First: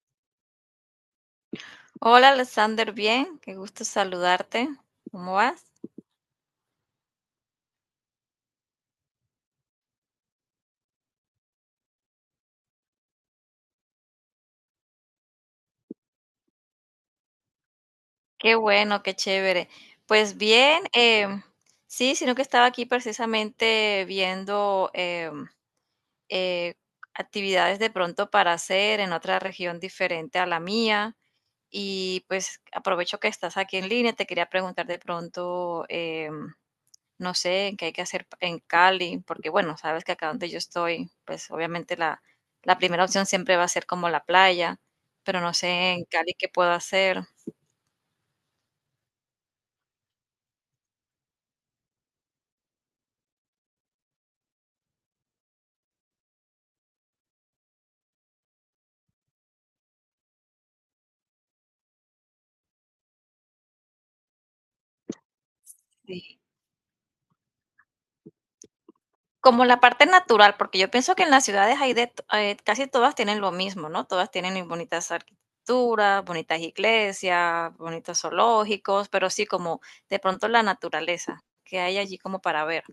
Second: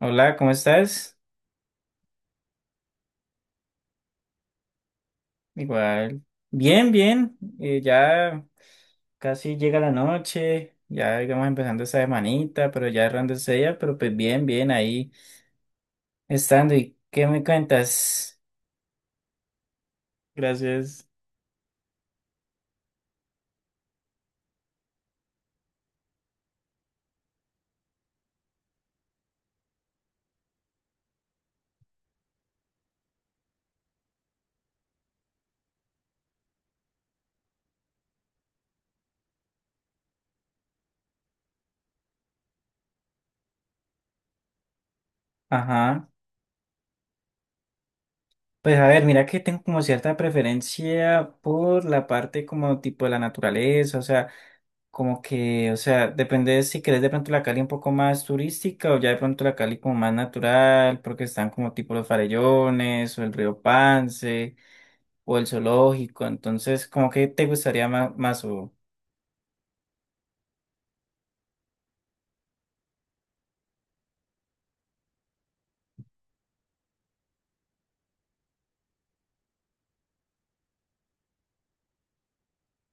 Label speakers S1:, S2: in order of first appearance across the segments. S1: Hola, ¿cómo estás?
S2: Hola Alexander, bien, qué gusto saludarte. ¿Cómo vas?
S1: Igual. Bien, bien. Ya casi llega la noche, ya digamos empezando esta semanita, pero ya errándose ella, pero pues bien, bien, ahí estando. ¿Y qué me cuentas?
S2: Qué bueno, qué chévere. Pues bien,
S1: Gracias.
S2: sí, sino que estaba aquí precisamente viendo eh, actividades de pronto para hacer en otra región diferente a la mía y pues aprovecho que estás aquí en línea, te quería preguntar de pronto no sé, qué hay que hacer en Cali, porque bueno, sabes que acá donde yo estoy, pues obviamente la primera opción siempre va a ser como la playa, pero no sé en
S1: Ajá.
S2: Cali qué puedo hacer.
S1: Pues a ver, mira que tengo como cierta preferencia por la parte como tipo de la naturaleza, o sea. Como que, o sea, depende de si querés de pronto la Cali un poco más turística o ya de pronto la Cali como más natural, porque están como tipo los farellones o el río Pance o el zoológico.
S2: Sí.
S1: Entonces, como que te gustaría más, más o...
S2: Como la parte natural, porque yo pienso que en las ciudades hay casi todas tienen lo mismo, ¿no? Todas tienen bonitas arquitecturas, bonitas iglesias, bonitos zoológicos, pero sí como de pronto la naturaleza que hay allí como para ver.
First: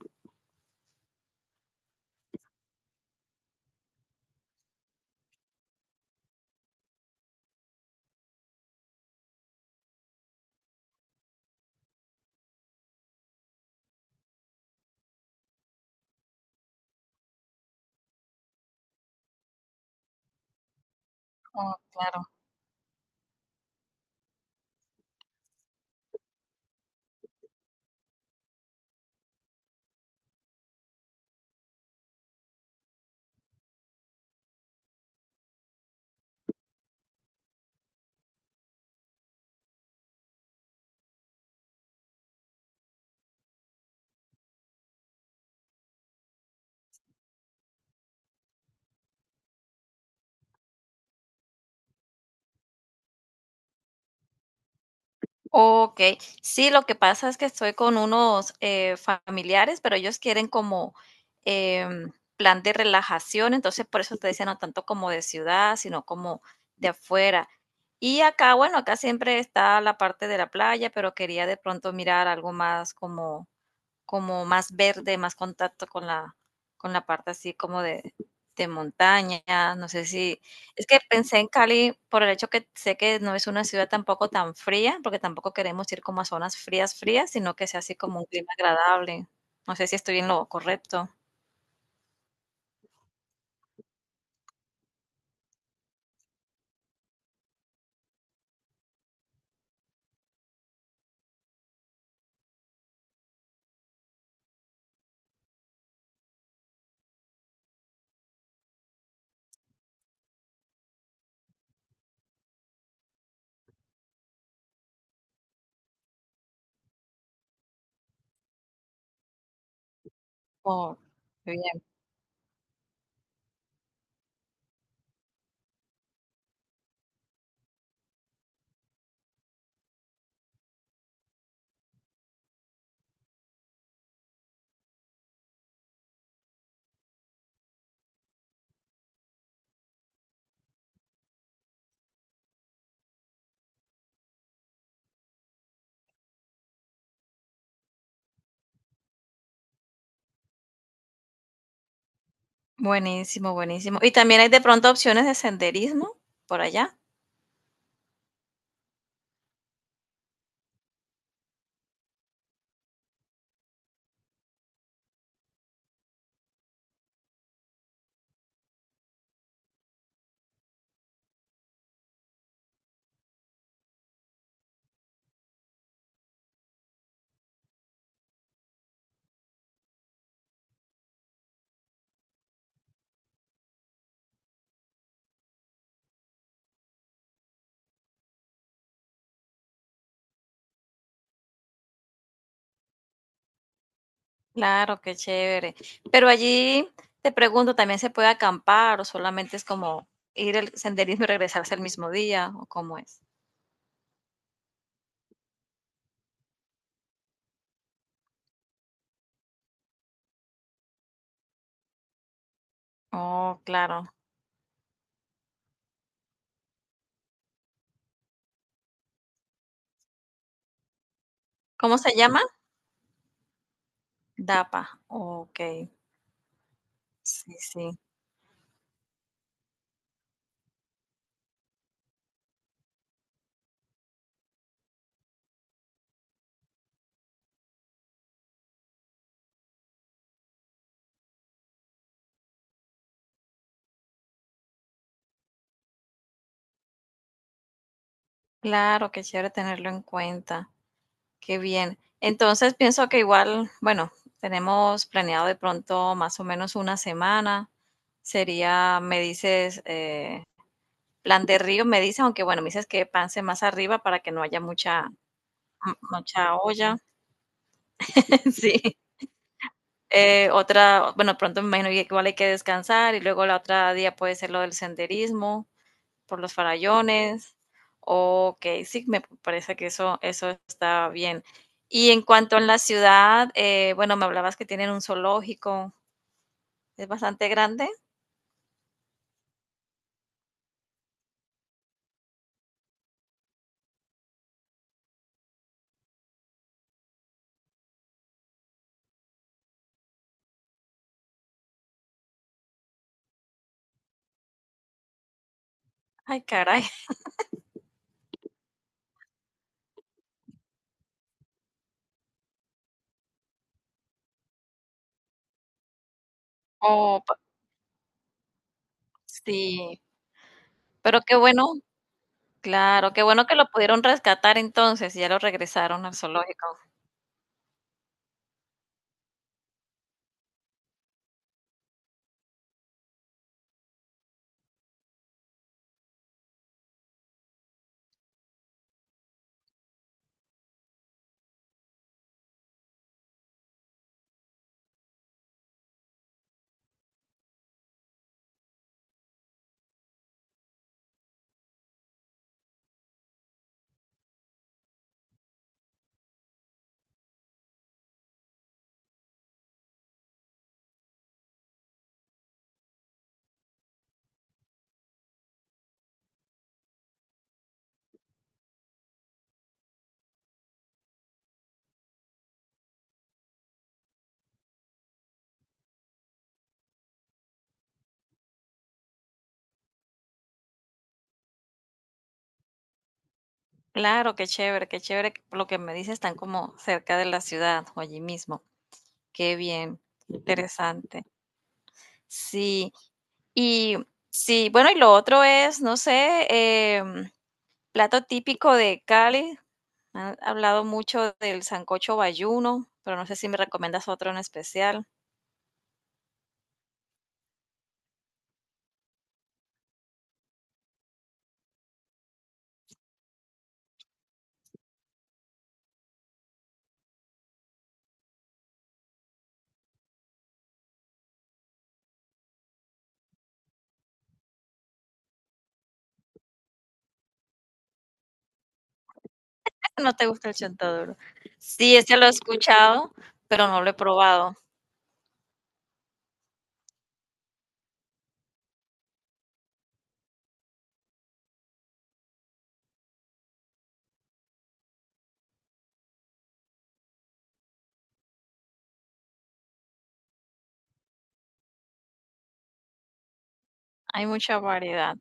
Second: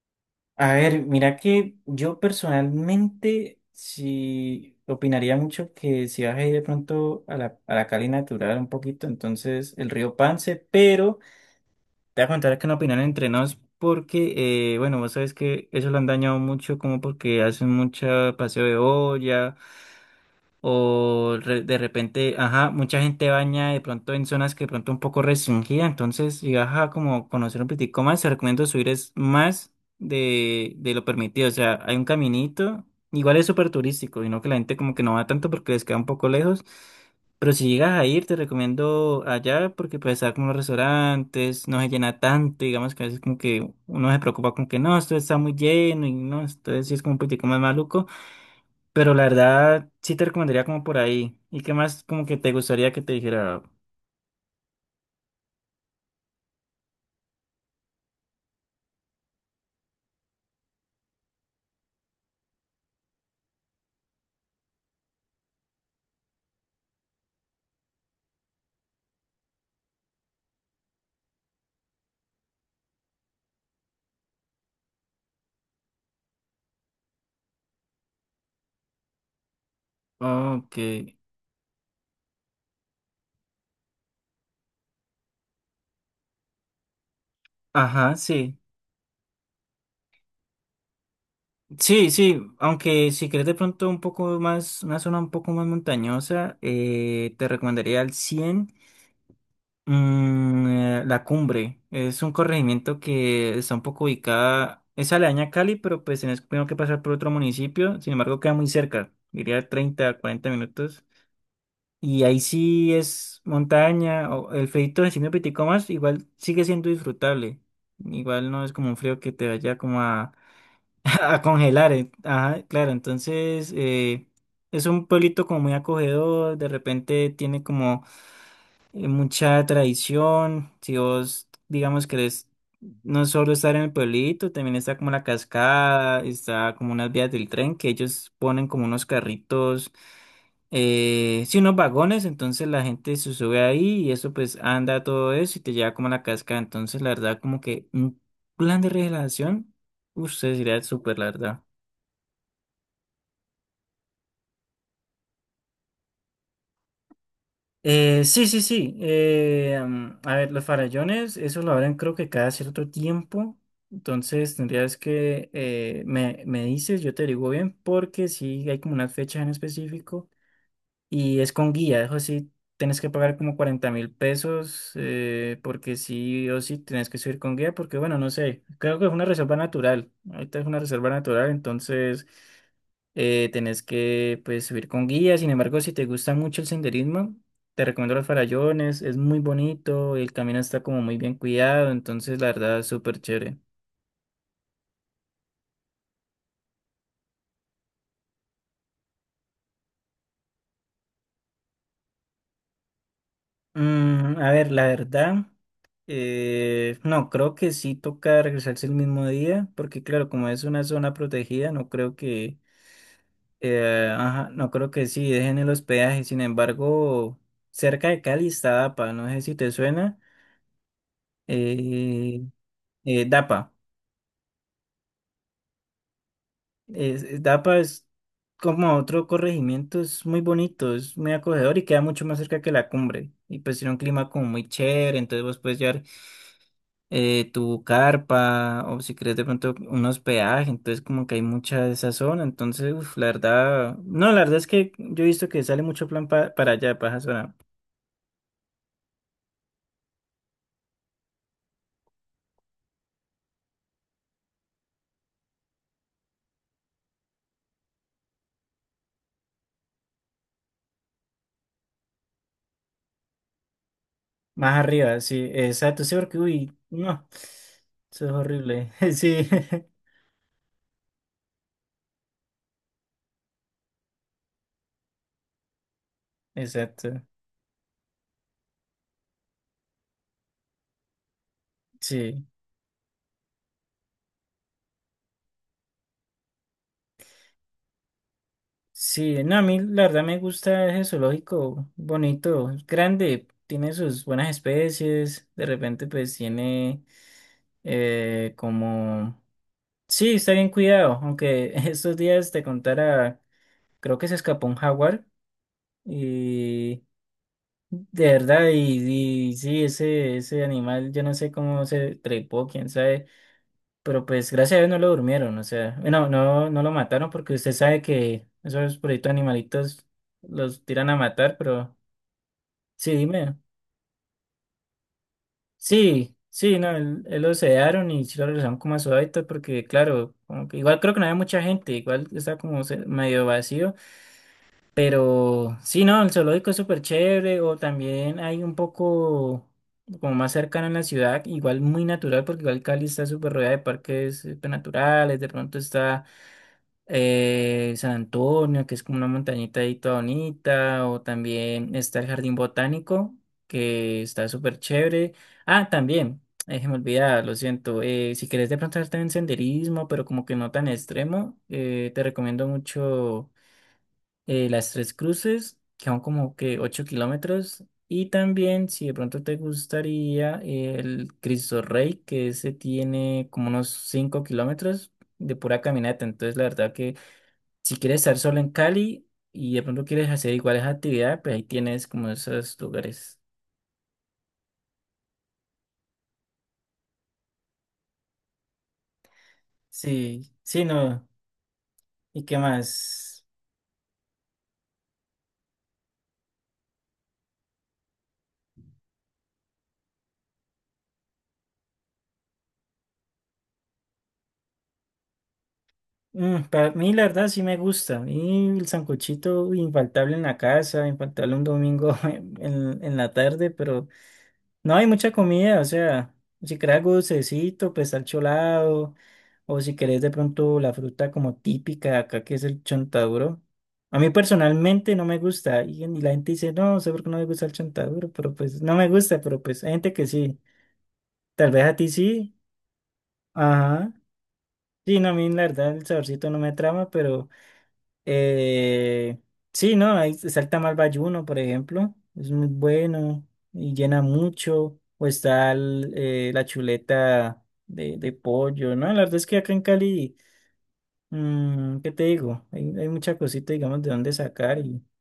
S1: A ver, mira que yo personalmente sí opinaría mucho que si vas a ir de pronto a a la Cali natural un poquito, entonces el río Pance, pero... Te voy a contar acá una opinión entre nos porque, bueno, vos sabes que eso lo han dañado mucho como porque hacen mucho paseo de olla, o
S2: Oh,
S1: de
S2: claro.
S1: repente, ajá, mucha gente baña de pronto en zonas que de pronto un poco restringida, entonces, y ajá, como conocer un poquitico más, te recomiendo subir es más de lo permitido, o sea, hay un caminito, igual es súper turístico, y no que la gente como que no va tanto porque les queda un poco lejos, pero si llegas a ir, te recomiendo allá porque puedes estar como los restaurantes, no se llena tanto, digamos que a veces como que uno se preocupa con que no, esto está muy lleno y no, entonces sí es como un poquitico más maluco. Pero la verdad, sí te recomendaría como por ahí. ¿Y qué más como que te gustaría que te dijera?
S2: Okey. Sí, lo que pasa es que estoy con unos, familiares, pero ellos quieren como, em, plan de relajación, entonces por eso te decía, no tanto como de ciudad, sino como de afuera. Y acá, bueno, acá siempre está la parte de la playa, pero quería de pronto mirar algo más como como más verde, más contacto con con la parte así como de montaña, no sé si,
S1: Ok.
S2: es que pensé en Cali por el hecho que sé que no es una ciudad tampoco tan fría, porque tampoco queremos ir como a zonas frías, frías, sino que sea así
S1: Ajá,
S2: como un clima
S1: sí.
S2: agradable. No sé si estoy en lo correcto.
S1: Sí, sí. Aunque si quieres de pronto un poco más, una zona un poco más montañosa, te recomendaría al La Cumbre. Es un corregimiento que está un poco ubicada, es aledaña a Cali, pero pues tienes primero que pasar por otro municipio. Sin embargo, queda muy cerca. Diría 30, 40 minutos. Y ahí sí es montaña, o el frío encima de signo pitico más igual sigue siendo disfrutable. Igual no es como un frío que te vaya como a,
S2: Oh,
S1: a
S2: qué bien.
S1: congelar. Ajá, claro, entonces es un pueblito como muy acogedor, de repente tiene como mucha tradición. Si vos, digamos, querés no solo estar en el pueblito, también está como la cascada, está como unas vías del tren que ellos ponen como unos carritos, sí, unos vagones. Entonces la gente se sube ahí y eso pues anda todo eso y te lleva como a la cascada. Entonces, la verdad, como que un plan de relajación, usted sería súper, la verdad.
S2: Buenísimo, buenísimo. ¿Y también hay de pronto opciones de senderismo por allá?
S1: Sí, sí, sí. A ver, los farallones, eso lo abren creo que cada cierto tiempo. Entonces tendrías que me dices, yo te digo bien, porque sí hay como una fecha en específico. Y es con guía, eso sí, tienes que pagar como 40.000 pesos, porque sí o sí tienes que subir con guía, porque bueno, no sé, creo que es una reserva natural, ahorita es una reserva natural, entonces tenés que pues subir con guía, sin embargo, si te gusta mucho el senderismo, te recomiendo los farallones, es muy bonito, el camino está como muy bien cuidado, entonces la verdad es súper chévere.
S2: Claro, qué chévere. Pero allí te pregunto, ¿también se puede acampar o solamente es como ir al senderismo y regresarse el mismo día o cómo es?
S1: A ver, la verdad, no, creo que sí toca regresarse el mismo día, porque claro, como es una zona protegida, no creo que,
S2: Oh,
S1: eh,
S2: claro.
S1: ajá, no creo que sí dejen el hospedaje. Sin embargo, cerca de Cali está DAPA, no sé si te suena,
S2: ¿Cómo se
S1: eh,
S2: llama?
S1: DAPA.
S2: DAPA. Ok, sí,
S1: DAPA
S2: sí.
S1: es como otro corregimiento, es muy bonito, es muy acogedor y queda mucho más cerca que la cumbre. Y pues tiene un clima como muy chévere, entonces vos puedes llevar tu carpa o si crees de pronto un hospedaje, entonces como que hay mucha de esa zona, entonces uf, la verdad, no, la verdad es que yo he visto que sale mucho plan para allá, para esa zona,
S2: Claro, qué chévere tenerlo en cuenta. Qué bien. Entonces pienso que igual, bueno, tenemos planeado de pronto más o menos una semana. Sería, me dices, plan de río, me dices, aunque bueno, me dices que pase más arriba para que no haya
S1: más
S2: mucha
S1: arriba, sí,
S2: M
S1: exacto, sí, porque
S2: mucha
S1: uy,
S2: olla,
S1: no, eso es horrible,
S2: sí.
S1: sí,
S2: Otra, bueno, pronto me imagino que igual hay que descansar y luego la otra día puede ser lo del senderismo por los
S1: exacto,
S2: farallones. Ok, sí, me parece que eso está bien. Y en
S1: sí,
S2: cuanto a la ciudad, bueno, me hablabas que tienen un zoológico, es bastante grande.
S1: sí, no, a mí la verdad me gusta ese zoológico, bonito, es grande, tiene sus buenas especies, de repente pues tiene como... Sí, está bien cuidado, aunque estos días te contara, creo que se escapó un jaguar
S2: Ay, caray.
S1: y de verdad, y sí, ese animal, yo no sé cómo se trepó, quién sabe, pero pues gracias a Dios no lo durmieron, o sea, bueno, no, no lo
S2: Oh,
S1: mataron
S2: pa-
S1: porque usted sabe que esos proyectos
S2: sí,
S1: animalitos los tiran a
S2: pero qué
S1: matar,
S2: bueno,
S1: pero
S2: claro,
S1: sí,
S2: qué bueno
S1: dime,
S2: que lo pudieron rescatar entonces y ya lo regresaron al
S1: sí,
S2: zoológico.
S1: sí, no, él lo sedaron y sí lo regresaron como a su hábitat porque claro, como que igual creo que no había mucha gente, igual está como medio vacío. Pero sí, no, el zoológico es súper chévere o también hay un poco como más cercano en la ciudad, igual muy natural porque igual Cali está súper rodeada de parques naturales, de pronto está San Antonio, que es como una montañita ahí toda bonita, o también está el Jardín Botánico, que está súper chévere. Ah, también, se me olvidaba, lo siento, si quieres de pronto hacer también senderismo, pero como que no tan extremo, te recomiendo mucho las Tres Cruces, que son como que 8 kilómetros. Y también, si de pronto te gustaría, el Cristo Rey, que ese tiene como unos 5 kilómetros de pura caminata. Entonces, la verdad que si quieres estar solo en Cali y de pronto quieres hacer iguales actividades, pues ahí tienes como esos lugares.
S2: Claro, qué chévere, qué chévere. Que por lo que me dices, están como cerca de la ciudad o allí mismo. Qué bien, qué
S1: Sí, sí,
S2: interesante.
S1: no. ¿Y qué
S2: Sí,
S1: más?
S2: y sí, bueno, y lo otro es, no sé, em, plato típico de Cali. Han hablado mucho del sancocho bayuno, pero no sé si me recomiendas otro en especial.
S1: Para mí, la verdad, sí me gusta. Y el sancochito infaltable en la casa, infaltable un domingo en la tarde, pero no hay mucha comida, o sea, si querés algo dulcecito, pues al cholado, o si querés de pronto la fruta como típica de acá, que es el chontaduro. A mí personalmente no me gusta, y la gente dice, no, no sé por qué no me gusta el chontaduro, pero pues no me gusta, pero pues hay gente
S2: No
S1: que
S2: te gusta el
S1: sí,
S2: chontaduro.
S1: tal vez a
S2: Sí,
S1: ti
S2: este lo he
S1: sí,
S2: escuchado, pero no lo he
S1: ajá.
S2: probado.
S1: Sí, no, a mí la verdad el saborcito no me trama, pero Eh, sí, ¿no? Ahí salta mal Bayuno, por ejemplo. Es muy bueno y llena mucho. O está la chuleta de pollo, ¿no? La verdad es que acá en Cali, ¿qué te digo? Hay mucha cosita, digamos, de
S2: Hay
S1: dónde
S2: mucha
S1: sacar.
S2: variedad.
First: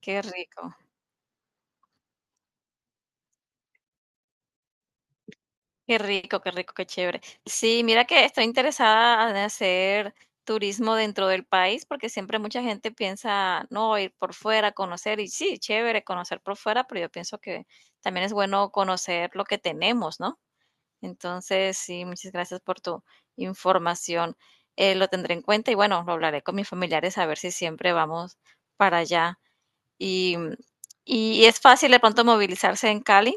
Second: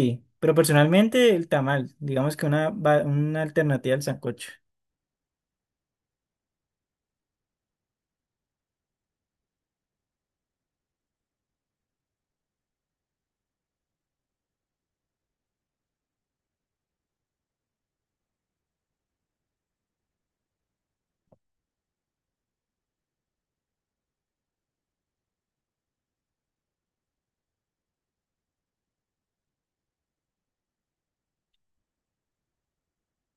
S2: Qué
S1: pero
S2: rico.
S1: personalmente el tamal, digamos que una, una alternativa al sancocho.
S2: Qué rico, qué rico, qué chévere. Sí, mira que estoy interesada en hacer turismo dentro del país porque siempre mucha gente piensa, no, ir por fuera, conocer, y sí, chévere conocer por fuera, pero yo pienso que también es bueno conocer lo que tenemos, ¿no? Entonces, sí, muchas gracias por tu información. Lo tendré en cuenta y bueno, lo hablaré con mis familiares a ver si siempre vamos para allá. Y, y es fácil de pronto movilizarse en Cali,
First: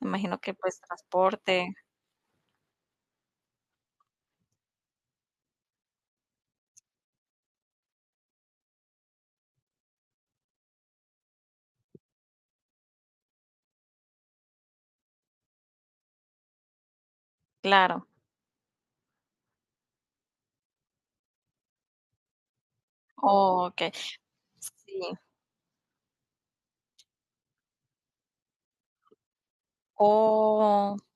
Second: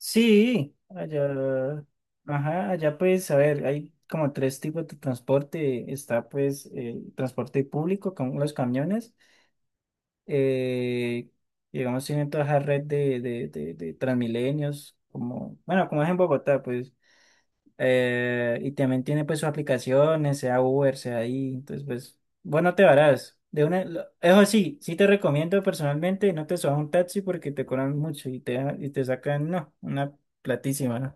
S2: me imagino que pues transporte,
S1: allá, ajá, allá pues, a ver, hay como tres tipos de transporte. Está pues el transporte público, como los camiones. Eh, digamos, tienen toda esa red de Transmilenios, como, bueno, como es en Bogotá, pues.
S2: claro.
S1: Y también tiene pues sus aplicaciones, sea Uber, sea ahí. Entonces, pues, bueno, te varás. De una,
S2: Okey.
S1: eso sí, sí te
S2: Sí.
S1: recomiendo personalmente, no te subas a un taxi porque te cobran mucho y te sacan, no, una
S2: Oh,
S1: platísima, ¿no?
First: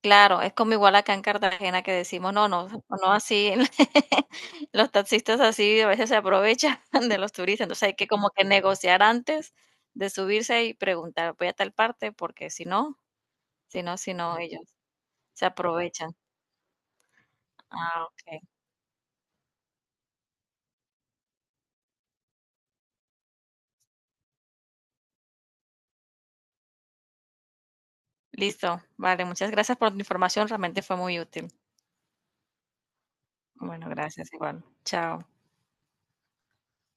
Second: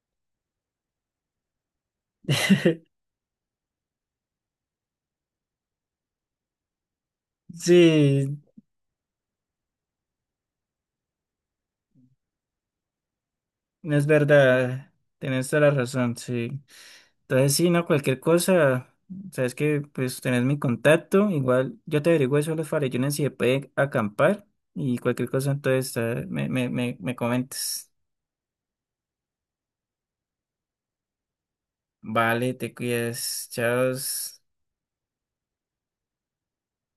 S2: claro, es como igual acá en Cartagena que decimos: "No, no, no así". Los taxistas así a veces se aprovechan de los turistas, entonces hay que como
S1: Sí,
S2: que negociar antes de subirse y preguntar: "Voy a tal parte", porque si no
S1: es
S2: si no, ellos
S1: verdad,
S2: se
S1: tenés toda la razón,
S2: aprovechan.
S1: sí. Entonces, sí, no,
S2: Ah,
S1: cualquier
S2: okey.
S1: cosa, sabes que pues tenés mi contacto, igual yo te averiguo eso de los farellones si se puede acampar y cualquier cosa, entonces me comentes.
S2: Listo. Vale, muchas gracias por tu información, realmente fue muy útil.
S1: Vale, te cuidas,
S2: Bueno,
S1: chao.
S2: gracias igual. Chao.